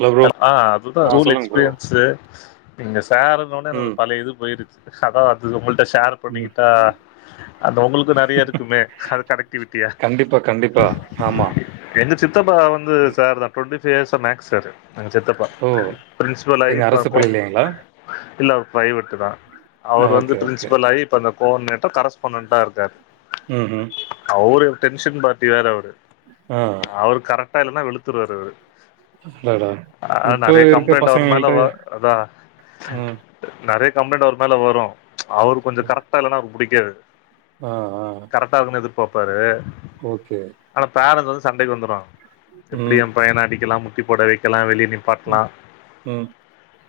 Hello bro ஹ அதுதா ஆ ஸ்கூல் சொல்லுங்க ப்ரோ எக்ஸ்பிரியன்ஸ் சேர் நீங்க சார்ருன்ன ஒன்னே ம் எனக்கு பழய இது போயிருச்சு அதா வந்து உங்ககிட்ட ஷேர் ம் பண்ணிக்கிட்டா அந்த உங்களுக்கு நறைய இருக்குமே அது கனெக்டிவிட்டியா இப்போ கண்டிப்பா ஆமா எங்க சித்தப்பா வந்து சார் தா டுவெண்ட்டி ஃபைவ் இயர்ஸ்ஸா மேக்ஸ் சார் நாங்க சித்தப்பா ஓ! பிரின்சிபல் ஆயி எங்க அரசு பாப்போ பள்ளியிலங்களா? இல்ல அவ பிரைவேட்டு தா அவர் வந்து ஓகே, ஓகே. பிரின்சிபல் ஆயி இப்பந்த கோர்டினேட்டர் கரஸ்பாண்டண்ட்டா இருக்காரு ம் ஹு அவரு டென்ஷன் பார்ட்டி வேற அவரு ம் அவர் கரெக்டா இல்லன்னா வெழுத்துருவாரு அவரு அட ஆ நெறைய கம்ப்ளைண்ட் அவர் மேல வ அதா ம், நெறைய கம்ளைண்ட் அவர் மேல வரு அவரு கொஞ்ச ம். கரெக்டா இல்லன்னா அவருக்கு புடிக்காது ஆ ஆ கரெக்ட்டா இருக்கணுன் எதிர்பாப்பாரு ஓகே ஆனா பேரன்ஸ் வந்து சண்டைக்கு வந்துருவாங்க எப்டி ம், ஏ பையனா அடிக்கலா முட்டி போட வைக்கலா வெளியே நிப் பாட்லா ம், ம்.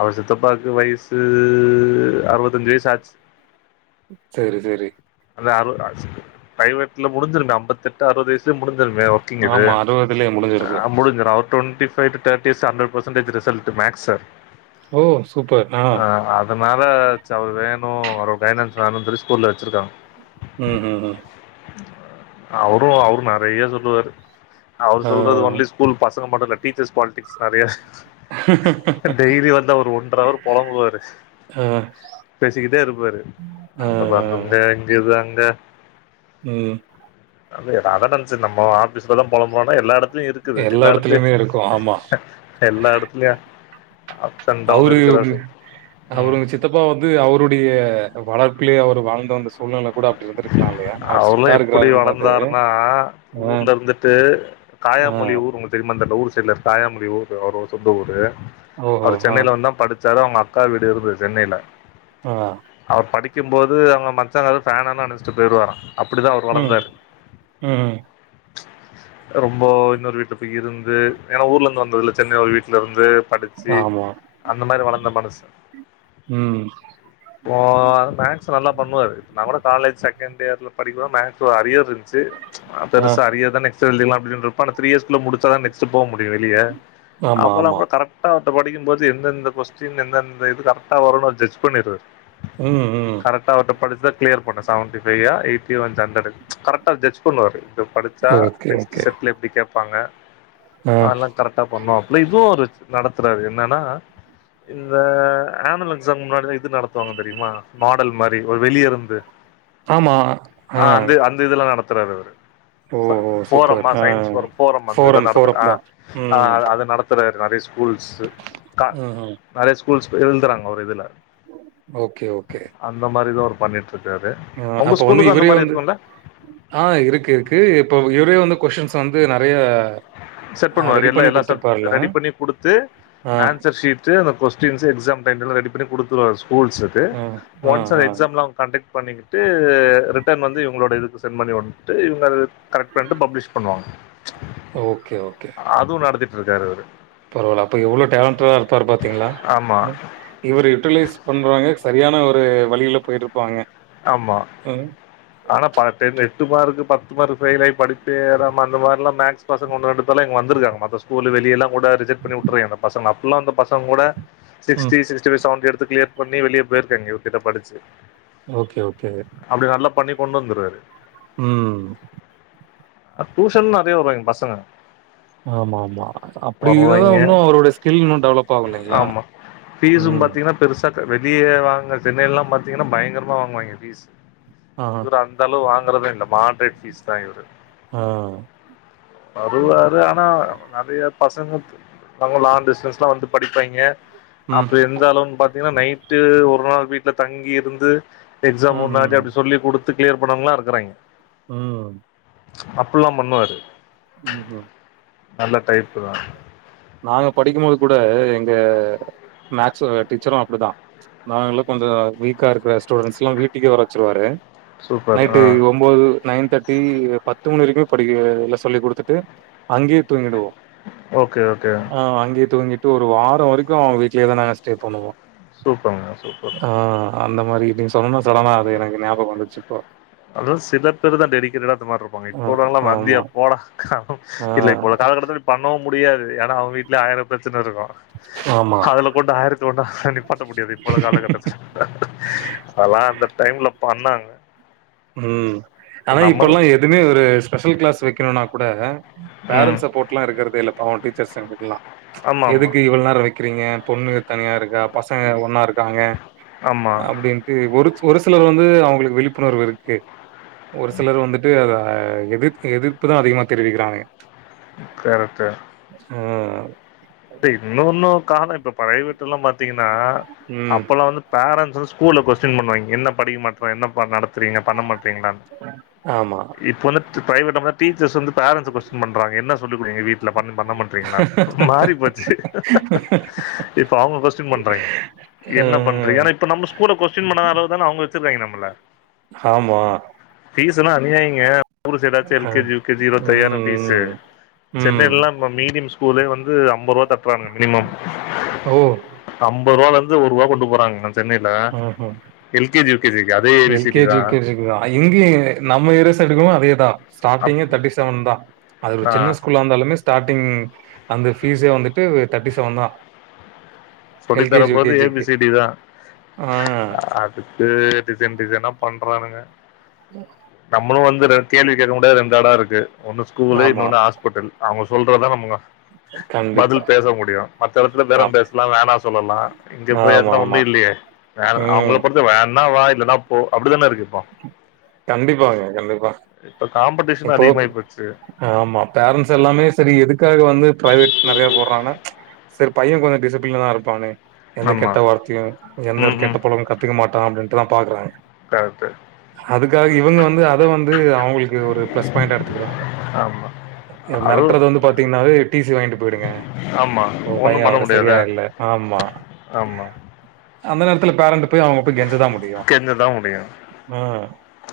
அவர் சித்தப்பாக்கு வயசு அறுவத்தஞ்சு வயசு ஆச்சு செரி செரி அந்த அறு பிரைவேட்ல முடிஞ்சிடுங்க அம்பத்தெட்டு அறுவது வயசுலயே முடிஞ்சிருமே ங்கது ஆமா முடிஞ்சிருக்கும். ஆ முடிஞ்சிரு அவர் டுவெண்டி போயிட்டு thirty years hundred percentage result maths sir ஓ சூப்பர் ஆ அதனால ச அவர் வேணு அவர் பைனன்ஸ் வேணுன்னு சொல்லி ஸ்கூல்ல வச்சிருக்காங்க ம் ம் ம் அவரும் அவரு நெறைய சொல்லுவாரு அவரு ஆ. சொல்றது ஒன்லி ஸ்கூல் பசங்க மட்டு இல்ல டீச்சர்ஸ் பாலிட்டிக்ஸ் நெறைய டெய்லி வந்து அவர் ஒன்ற அவர் பொழம்புவாரு ஆ, பேசிக்கிட்டே இருப்பாரு ஆ, அங்க பண்ணங்க ஆ. இங்க இது அங்க ம் அதே அதான் சார் நம்ம ஆஃபீஸ்ல தா பொழம்புவான்னா எல்லா எடத்துலயு இருக்கு இருக்குது எல்லா எடத்துலையு இடத்துலயுமே இருக்கும். ஆமா. எல்லா எடத்துலையு அவுரு ம் அவுரு உங்க சித் தப்பா வந்து அவருடைய வளர்ப்பிலே அவர் வாழ்ந்து வந்து சூழ்நில கூட அப்பிடி இருந்திருக்கலா இல்லையா அவர் அவர்லா ஸ்டிட்டா எப்டி இருக்கிறாரும் போது வளந்தாருன்னா ஆ ஊர்ல இருந்துட்டு ஆ. காயாமொழி ஊர் உங் தெரியுமா அந்தந்த ஊர் சைடுல தாயாமொழி ஊரு அவரோட சொந்த ஊரு ஓஹோ! அவர் ஆ, சென்னனயில வந்து தா படிச் சாதா அவுங்க அக்கா வீடு இருந்தது சென்னையில ஆ அவர் படிக்கும்போது அவுங்க மச்சா வந்து ஃபேன்லா அனச்சிட்டு போய்ருவாரா அப்டிதா அவர் ம், வளந்தாரு ம். ரொம்ப இன்னொரு வீட்டு போய் இருந்து ஏன்னா ஊர்ல இருந்து வந்ததுல சென்னை ஒரு வீட் ல இருந்து படிச்சு ஆமா. அந்த மாரி வளர்ந்த மனுசு ம். ஓ மேக்ஸ் நல்லா பண்ணுவாரு நா கூட காலேஜ் செகண்ட் இயர்ல படிக்கும்போது மேக்ஸ் ஒரு அரியர் இருந் குச்சி ஆ பெருசா அரியர் தா நெக்ஸ்ட்டு எழுதிக்கலா அப்டின் இருப்ப ஆனா த்ரீ இயர்ஸ்க்குள்ள முடிச்சாதா நெக்ஸ்ட்டு போ முடியு வெளிய ஆமா, அப்பல்லா ஆமா. அப்ப கரெட் டா படிக்கும்போது எந்தெந்த கொஸ்டின் எந்தெந்த இது கரெக்டா வரு ஒரு ஜட்ஜ் பண்ணிறது ம் ம் கரக்டா அவர்ட்ட படிச்சிதா கிளியர் பண்ண சேவன்டி ஃபைவ் யா எயிட்டி வஞ்சான்னு கேட்டார் கரக்டா ஜட் பண்ணுவாரு இப்டி படிச்சா ஓகே, நெக்ஸ்டு ஓகே. செட்ல எப்டி கேப்பாங்க ஆ. அதுலா கரக்டா பண்ணுவாப்புள்ளா இதுவு அவுரு நடத்துறாரு என்னனா இந்த ஆனுவல் எக்ஸாம் முன்னாடில்லா இது நடத்துவாங்க தெரியுமா மாடல் மாரி ஒரு வெளிய இருந் து ஆமா. ஆ அந்த அந்த இதுல்லா நடத்துறாரு அவரு ஓஹோ! சூப்பர். ஃபோரம்மா ஆ. சயின்ஸ் ஃபோரம் ஃபோரம்மா அந்த இத ஃபோரம், நடத்து ஃபோரம் ஆ தான். ஆ ம். அத நடத் நடத்துராரு நெறைய ஸ்கூல்ஸ் க ம்ஹ்ம். நெறைய ஸ்கூல்ஸ் எழுதுறாங்க ஒரு இதுல ஓகே, அந்த மாரி தா அவுரு பண்ணிட் இருக்காரு ஆ உங்க அப்ப வந்து ஸ்கூலுக்கு அந்த இவரே வந்து ஆ இருக்கு இருக்கு இப்ப இவரே வந்து கொஷின்ஸ் வந்து நெறைய செட் அ பண்ணுவாரு ரெடி எல்லா பண்ணி எல்லா செட் குடுத்திருப்பார்ல? ரெடி பண்ணி கொடுத்து ஆ, ஆன்சர் ஷீட்டு அந்த கொஸ்டின்ஸ் எக்ஸாம் டைம் டேபிள் லா ரெடி பண்ணி கொடுத்துருவாரு ஸ்கூல்ஸ்க்கு ஆ, ஆ, ஒன்ஸ் அந்த ஆ. எக்ஸாம்லா அவுங் கண்டக்ட் பண்ணிக்கிட்டு ரிட்டன் வந்து இவங்களோட இதுக்கு சென் பண்ணிவுடன்னு ட்டு இவங்க அத கரக்ட் பண்ணிட்டு பப்ளிஷ் பண்ணுவாங்க ஓக்கே ஓக்கே அது நடத்திட்டு இருக்காரு இவுரு பரவால்ல அப்ப எவ்ளோ டேலன்டா இருப்பாரு பாத்தீங்களா ஆமா இவரு யூட்டுலைஸ் பண்றவங்க சரியான ஒரு வழியில போயிட்டு இருப்பாங்க ஆமா ஆனா பட் எட்டு மார்க் பத்து மார்க் ஃபைலாயி படிப்பே ஏறமா அந்த மார்லா மேக்ஸ் பசங்க ஒன்னு ரெண்டு பேரலா இங்க வந்திருக்காங்க மத்த ஸ்கூலு வெளிய எல்லா கூட ரிஜாட் பண்ணி உட்டுறிங்க இந்த பசங்க அப்டில்லா வந்து பசங்க கூட ம். சிக்ஸ்டி சிக்ஸ்டி ஃபைவ் செவன்டி எடுத்து கிளியர் பண்ணி வெளிய போயிருக்காங்க இவருகிட்ட படிச்சி ஓக்கே ஓக்கே அப்டி நல்லா பண்ணி கொண்டு வந்துருவாரு ம் டியூஷன் நெறைய வருவாங்க பசங்க ஆம்மா ஆம்மா அப்டி இருந்துதா வருவாய்ங்க இன்னோ அவுரோடைய ஸ்கில் இன்னு டெவலப் ஆகுயில்லைங்களா ஃபிஷ் பாத்தீங்கன்னா பெருசா வெளிய வாங்க சென்னையில்லா பாத்தீங்கன்னா பயங்கரமா வாங்குவாங்க ஃபிஷ் ஆ இவர்ரு அந்தளவு வாங்குறது இல்ல மாட்ரேட் ஃபிஷ் தா இவரு ஆ வருவாரு ஆனா நெறைய பசங்க ரொம்ப லாங் டிஸ்டன்ஸ்லா வந்து படிப்பாங்க ம். அப்டியிருந்தாலு பாத்தீங்கன்னா நைட்டு ஒரு நாள் வீட்டுல தங்கி இருந்து எக்ஸாம் முன்னாடி ம்ஹ்ம். அப்டி சொல்லி கொடுத்து கிளியர் பண்ணவாங்கலா இருக்கிறாங்க ம் அப்டில்லா பண்ணுவாரு [unintelligible] நல்ல டைப்பு தா நாங்க படிக்கும் போது கூட எங்க மேக்சு டீச்சரு அப்டி தா நாங்க எல்லா கொஞ்ச வீக்கா இருக்குற ஸ்டுடென்ட்ஸ்ல்லா வீட்டுக்கே வர வச்சிருவாரு சூப்பர் நைட்டு ஆ ஒ ஒன்பது நைன் தேட்ர்டி அ பத்து மணி வரைக்கு படிக்கிறது எல்லா சொல்லி கொடுத்துட்டு அங்கயே தூங்கிடுவோ ஓகே ஓகே ஆ அங்கே தூங்கிட்டு ஒரு வார வரைக்கு வீட்லியேதான ஸ்டே பண்ணுவோ சூப்பருங்க சூப்பர் அ அந்த மாரி நீங்க சொன்னது சடனா அது எனக்கு ஞாபக வந்துச்சு இப்போ அத சில பேர்தா டெடிகேட்டடா அந்த மாரி இருப்பாங்க ஆ இப்போவுல்லாவங்லா வந்தியா ஆமா. போடா ஆ இல்ல இப்போ காலகட்டத்துல பண்ணவு முடியாது ஏன்னா அவுங்க வீட்ல ஆயரோ பிரச்சன இருக்கு ஆமா கொண்டா ஆய்ரத்த கொண்டா [unintelligible] பண்ண முடியாது இப்போல காலகட்டத் அதுல்லா அந்த டைம்ல பண்ணாங் ம் ஆனா நம்ம இப்பல்லா எதுமே இவரு ஸ்பெஷல் க்ளாஸ் வைக்கணுனா கூட ம் பேரண்ட்ஸ் சப்போர்ட்ல்லா இருக்றதே இல்ல பாவு டீச்சர்ஸ் எங்ளுக்குலா ஆமா ஆமா எதுக்கு இவ்ளோ நேரோ வ க்கிறீங்க பொண்ணு தனியா இருக்கா பசங்க ஒன்னா இருக்காங்க ஆமா அப்டின்னு ஒரு ஒரு சிலர் வந்து அவுங்களுக்கு விழிப்புணர்வு இருக்கு ஒரு சிலர் வந்துட்டு அத எதிர்பு எதிர்ப்புதா அதிகமா தெரிவிக்கிறாங்க கரெட்டு ம் இ இன்னொன்னு காரணோ இப்ப பிரைவேட்லல்லா பார்த்திங்கன்னா ம். அப்பல்லா வந்து பேரன்ட்ஸ் ஸ்கூல்ல கொஸ்டின் பன்னுவாங்க என்ன படிக்க மாட்ற என்ன நட ரீங்க பண்ண மாட்டீங்ளா ஆமா. இப்ப வந்து பிரைவேட்ல நம்ல டீச்சர்ஸ்ஸ வந்து பேரன்ட்ஸ கொஸ்டின் பண்றாங்க என்ன சொல்லிகுடுங்க வீட்ல பண்ண பண்ணமாட்ரீங்லானு போச்சு இப்ப அவுங்க கோஸ்ட்டீன் பண்றாங்க என்ன பண்ற அ ஏனா இப்ப நம்ம ஸ்கூல கொஸ்டின் பண்ணாத அளவு தான அவுங்க வச்ருக்காங்க நம்மள ஆமா பீஸ்ஸூ எல்லா அனியாயங்க ஊரு சைடாச்சு அ எல் கே ஜி யு கேஜஜி இருபத்தையாயிரோ ஃபீஸ்ஸூ ம், ம், ம். சென்னைல்லா ம மீடியம் ஸ்கூலே வந்து அம்பது ருவா தட்றாங்க மினிமம் ஓ! அம்பது ருவால இருந்து ஒரு ருவா கொண்டு போறாங்க சென்னைல ம்ஹ்ம். L K G U K G அதே ஏவி சிட்டி தா எர்யா இங்க நம்ம ஏர்யா சைடுக்கு அதேதா அப் ஸ்டாரிங்கே தேர்டி செவன் தா அது ஆ சின்ன ஸ்கூல் லா இருந்தாலுமே ஸ்டார்டிங் அந்த பீஸ்சே வந்துட்டு தேர்ட்டி செவன்தா சொல்லி தரபோறது ஏ பி சி டி தா அ அதுக்கு டிசைன் டிசைனா பண்றானுங்க ம் நம்மளு வந்து ரெ கேள்வி கேட்க முடியாது ரெண்டு எடோ இருக்கு ஒன்னு ஸ்கூல்லு ஆமா. இன்னொன்னு ஹாஸ்பிட்டல் அவுங்க சொல்றதா நம்ம கண்டிப்பா. பதில் பேச முடியு மத்த எடத்துல பேற அப் பேச்லா வேணா இங்க போய்யாச்சுனா ஒண்ணு ஆமாமா. இல்லையே வே அவுங்கள ம். பொறுத்த வேனா வா இல்லன்னா போ அப்டிதானே இருக்கு இப்போ கண்டிப்பாங்க கண்டிப்பா இப்ப காம்படிஷன் இப்போ அதிகமாயி போச்சு ஆமா பேரண்ட்ஸ் எல்லாமே சரி எதுக்காக வந்து பிரைவேட் நெறைய போட்றாங்க சரி பைய கொஞ்சோ டிசிப்ளினா இருப்பான்னே எந்த ஆமா கெட்ட வார்த்தையு எந்த ஒரு ம் கெட்ட ம் பழக்கமு கத்துக்க மாட்டா அப்படின்ட்டுதா பாக்குறாங்க கரைட்டு அதுக்காக இவுங்க வந்து அத வந்து அவுங்கள்க்கு ஒரு பிளஸ் பாயிண்ட்டா எடுத்துக்குறாங்க ஆமா அது மெரட்றது வந்து பாத்திங்ன்னாவே டீசி வாங்கிட்டு பொய்டுங்க ஆமா உங்க ஒண்ணும் பைய பண்ண சரியா முடியாது இல்ல ஆமா ஆமா அந்த நேரத்துல பேரண்ட் போய் அவுங்க போய் கெஞ்சதா முடியு கெஞ்தா முடியு ஆ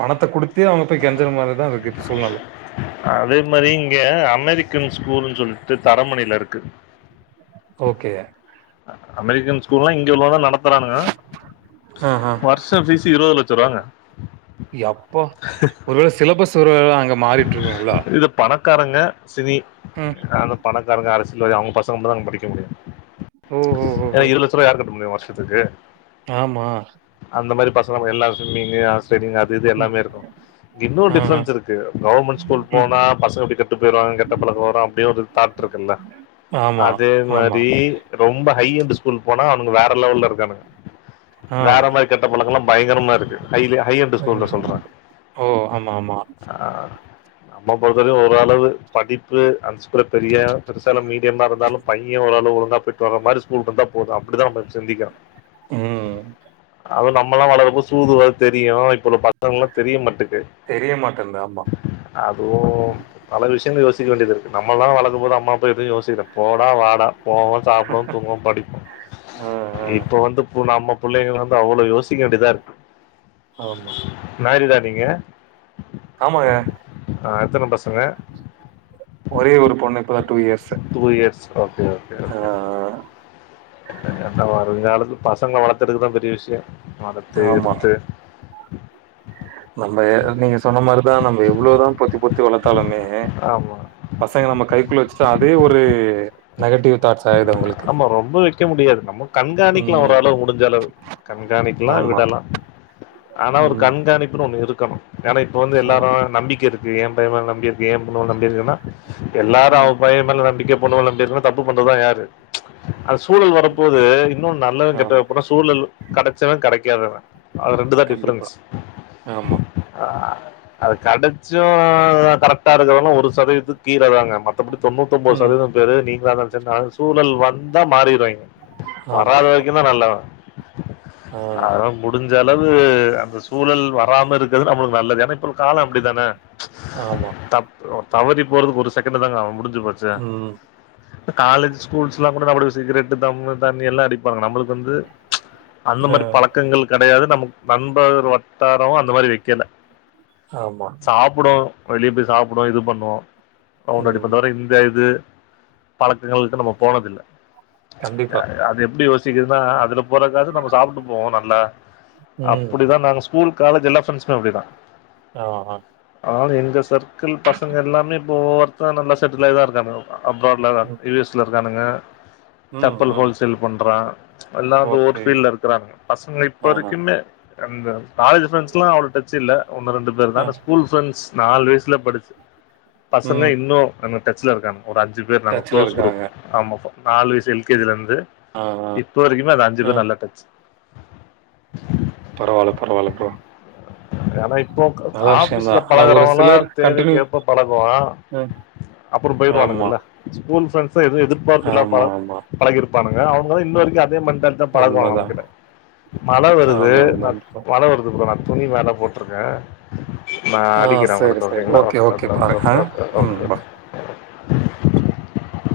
பணத்த குடுத்து அவங்க போய் கெஞ்சற மாரிதா இருக்கு இப்ப சூழ்நில அதே மாரி இங்க அமெரிக்கன் ஸ்கூல்ன் சொல்லிட்டு தரமணில இருக்கு ஓகே அமெரிக்கன் ஸ்கூல்லா இங்க கோட நடத்துறானுக ஆ ஆ வரு ஷ ஃபீஸ் இருவது லட்ச ருவாங்க யப்பா ஒருவேள சிலபஸ் ஒருவேள அங்க மாறிட்ருக்குங்ளா இது பணக்காரங்க சினி அது பணக்காரங்க அரசியல்வாதி அவங்க பசங்க மட்டுந்தா அங்க படிக்க முடியு ஓ ஓ ஓ ஏன்னா ஓ இருவது லட்சருவா யாரு கட்ட முடியு வருஷ த்துக்கு ஆமா அந்த மாரி பசங்க எல்லா ஸ்விம்மிங்கு ஹார்ஸ் ரைடிங் அது இது ம் எல்லாமே இருக்கு இன்னொரு ஆ ஆ டிஃபரென்ஸ் இருக் கு கவர்மெண்ட் ஸ்கூல் ம் போனா பசங்க எப்படி கெட்டு போய்டுவாங்க கெட்ட பழக்க வரு அப்படியு ஒரு தாட் இருக்குல்ல ஆமா அது ஆமா மாரி ரொம்ப ஹை என்டு ஸ்கூல் போனா அவனுங்க வேற லெவல்ல இருக்கானுக ஆ வேற மாரி கெட்ட பழக்க எல்லா பயங்கரமா இருக்கு ஹை ஹை எண்டு ஸ்கூல்ல ம். சொல்ற ஓ ஆமா ஆமா ஆ நம்ம பொறுத்தவரைக்கு ஒரு அளவு படி ப்பு அந்த ஸ்கூல பெரிய பெருசா இல்ல மீடியமா இருந்தாலு பைய ஓரளவு ஒழுங்கா போயிட் டு வர மாரி ஸ்கூல் இருந்தா போது அப்டிதா நம்ம சிந்திக்கிறோ ம் அது நம்மல்லா வளரும்போது சூது வாது தெரியு இப்ப உள்ள பசங்கல்லா தெரியமாட்டுக்கு தெரியமாட்டங்து ஆமா அதுவு பல விஷயங்கள யோசிக்க வேண்டியதிருக்கு நம்மல்லா வளக்கும் போது அம்மா அப்ப எதுவு யோசிக்கல போடா வாடா போவோ சாப்டுவோ தூங்குவோ படிப்போ அ, அ. இப்ப வந்து பு நம்ம புள்ளைங்க வந்து அவ்வளோ யோசிக்க வேண்டியதா இருக்கு ஆமா மேரிடா ஆமாங்க ஆ எத்தன பசங்க ஒரே ஒரு பொண்ணு இப்பதா two years two years okay ஆ ஆ என்ன வருங் காலத்துல பசங்கள வளத்தரதுதா பெரிய விஷய வளத்து ஆமா. எடுத்து நம்ம எ நீங்க சொன்ன மாரிதா நம்ம எவ்ளோதா பொத்தி பொத்தி வளத்தாலுமே ஆமா. பசங்க நம்ம கைக்குள்ள வச்சுட்டா அதே ஒரு நெகட்டிவ் தாட்ஸ் ஆயிடுது அவங்களுக்கு. ஆமா ரொம்ப வெக்க முடியாது நம்ம கண்காணிக்கலா ம். ஓரளவு முடிஞ்சளவு கண்காணிக்கலா ஆமா. விடலா ஆனா ஒரு ம். கண்காணிப்புனு ஒண்ணு இருக்கணு ஏன்னா இப்ப வந்து ஆ. எல்லாரு நம்பிக்க இருக் கு எம் பைய மேல நம்பிருக்கு எம் பொண்ணு மேல நம்பிருக்குன்னா எல்லாரு ம். அவ பைய மேல நம்பிக்கை பொண்ணு மேவ நம்பிருக்குன்னா தப் பு பண்றதுதா யாரு அந்த சூழல் வரப் போது இன்னு நல்லவ கெட்டவ ஆமா. அப்பினா சூழல் கெடச்சவ கெடைக்காதவ அது ரெண்டுதா கண்டிப்பா. டிஃப்ரென்ஸ் ஆமா. அ அது கெடச்சு கரெக்டா இருக்கிறவ ஒரு சதவீதத்து கீழ தாங்க மத்தபடி தொண்ணூத்தொம்போது ம். சதவீதம் பேரு நீங்களாதா அந் சூழல் வந்தா மாறிருவாங்க வராத ஆமாமா. வரைக்குந்தா நல்லவ ஆ. அதா முடிஞ்சளவு அந்த சூழல் வராம இருக்கது நம்மளுக்கு நல்லது ஏன்னா இப்ப கால அப்டி தானே ஆமா. தப் தவறி போறதுக்கு ஒரு செகண்ட் தாங்க ஆவு முடிஞ்சு போச்சு ம் இப்ப காலேஜ் ஸ்கூல்ஸ்லாம் கூட நம்மடது சிகரெட் தம்மு தண்ணி எல்லா அடிப்பானுங்க நம்மளுக் கு வந்து அந்த அ. மாரி பழக்கங்களுக் கெடையாது நமக் நண்பர் வட்டாரமு அந்த மாரி வைக்கல ஆமா புடு வெளிய போய் சாப்டு இது பண்ணு ரவுண்ட் ம். அடிப்போந்தவிர இந்த இது பழக்கங்களுக்கு நம்ம போனதில்ல ய கண்டிப்பா. அது எப்டி யோசிக்குதுன்னா அதுல போறதுக்காவது நம்ம சாப்ட்டு போவோ நல்லா ம். அப்புடிதா நாங்க ஸ்கூல் காலேஜ் எல்லா ஃப்ரெண்ட்ஸுமே அப்டிதா ஆ ஆ ஆனா எங்க சர்க்கிள் பசங்க எல்லாமே இப்ப ஒர்த்தா நல்லா செட்டில் ஆய் தா இருக்காங்க அப்ராட்ல தா ம். யு எஸ்ல இருக்கானுங்க ம், செப்பல் ம். ஹோல்சேல் பண்றா எல்லா வந்து ஒரு ஓகே ஃபீல்ட்ல இருக்கறானுங்க பசங்க இப்ப ஆஹா வரைக்குமே அந்த காலேஜ் ஃப்ரண்ட்ஸ்லா அவ்வளோ டச்சு இல்ல ஒன்னு ரெண்டு பேர் தா ஆ ஆனா ஸ்கூல் ஃப்ரண்ட்ஸ் நாலு வயசுல படிச் பசங்க ம் இன்னு நம்ம டச்ல இருக்கானுங்க ஒரு அஞ்சு பேர் நாங்க டச்ல க்ளோஸ் குரூப் இருக்காங்க. ஆமாபா நாலு வயசு எல் கே ஜிலருந்து ஆ ஆ இப்போ வரைக்குமே அது அஞ்சு ஆ பேர் நல்லா டச் பரவால பரவால ப்ரோ ஏனா இப்போ நல்ல விஷயந்தா. ஆபீஸ்ல ஆனா ஒரு பழகுறவன்ல்லா சிலர் கண்டினியூ தேவைக்கேற்ப பழகுவா ம் அப்புறோ ஆமா, போயிருவானுங்கல்ல ஸ்கூல் ஃப்ரண்ட்ஸ்லா எது எதிர் பார்ப்பு இல்லாம பழ ஆமா, ஆமா. பழகிருப்பானுங்க அவனுங்கதா இன்ன வரைக்கு அதே மார் தன் தா பழகுவா நம்ம உண்மதான். கிட்ட மழ வருது ஆமா, நா ஆமா ப்ரோ. மழ வருது ப்ரோ நா துணி மேல போட்ருக்கே நா ஆ அடிக்கிறே சரி, உங்களுக் சரி. ஓகேங்களா ஓகே ஓகே பாருங்க. ஓகே ஓ ஓ ம் ஓ பா ஓ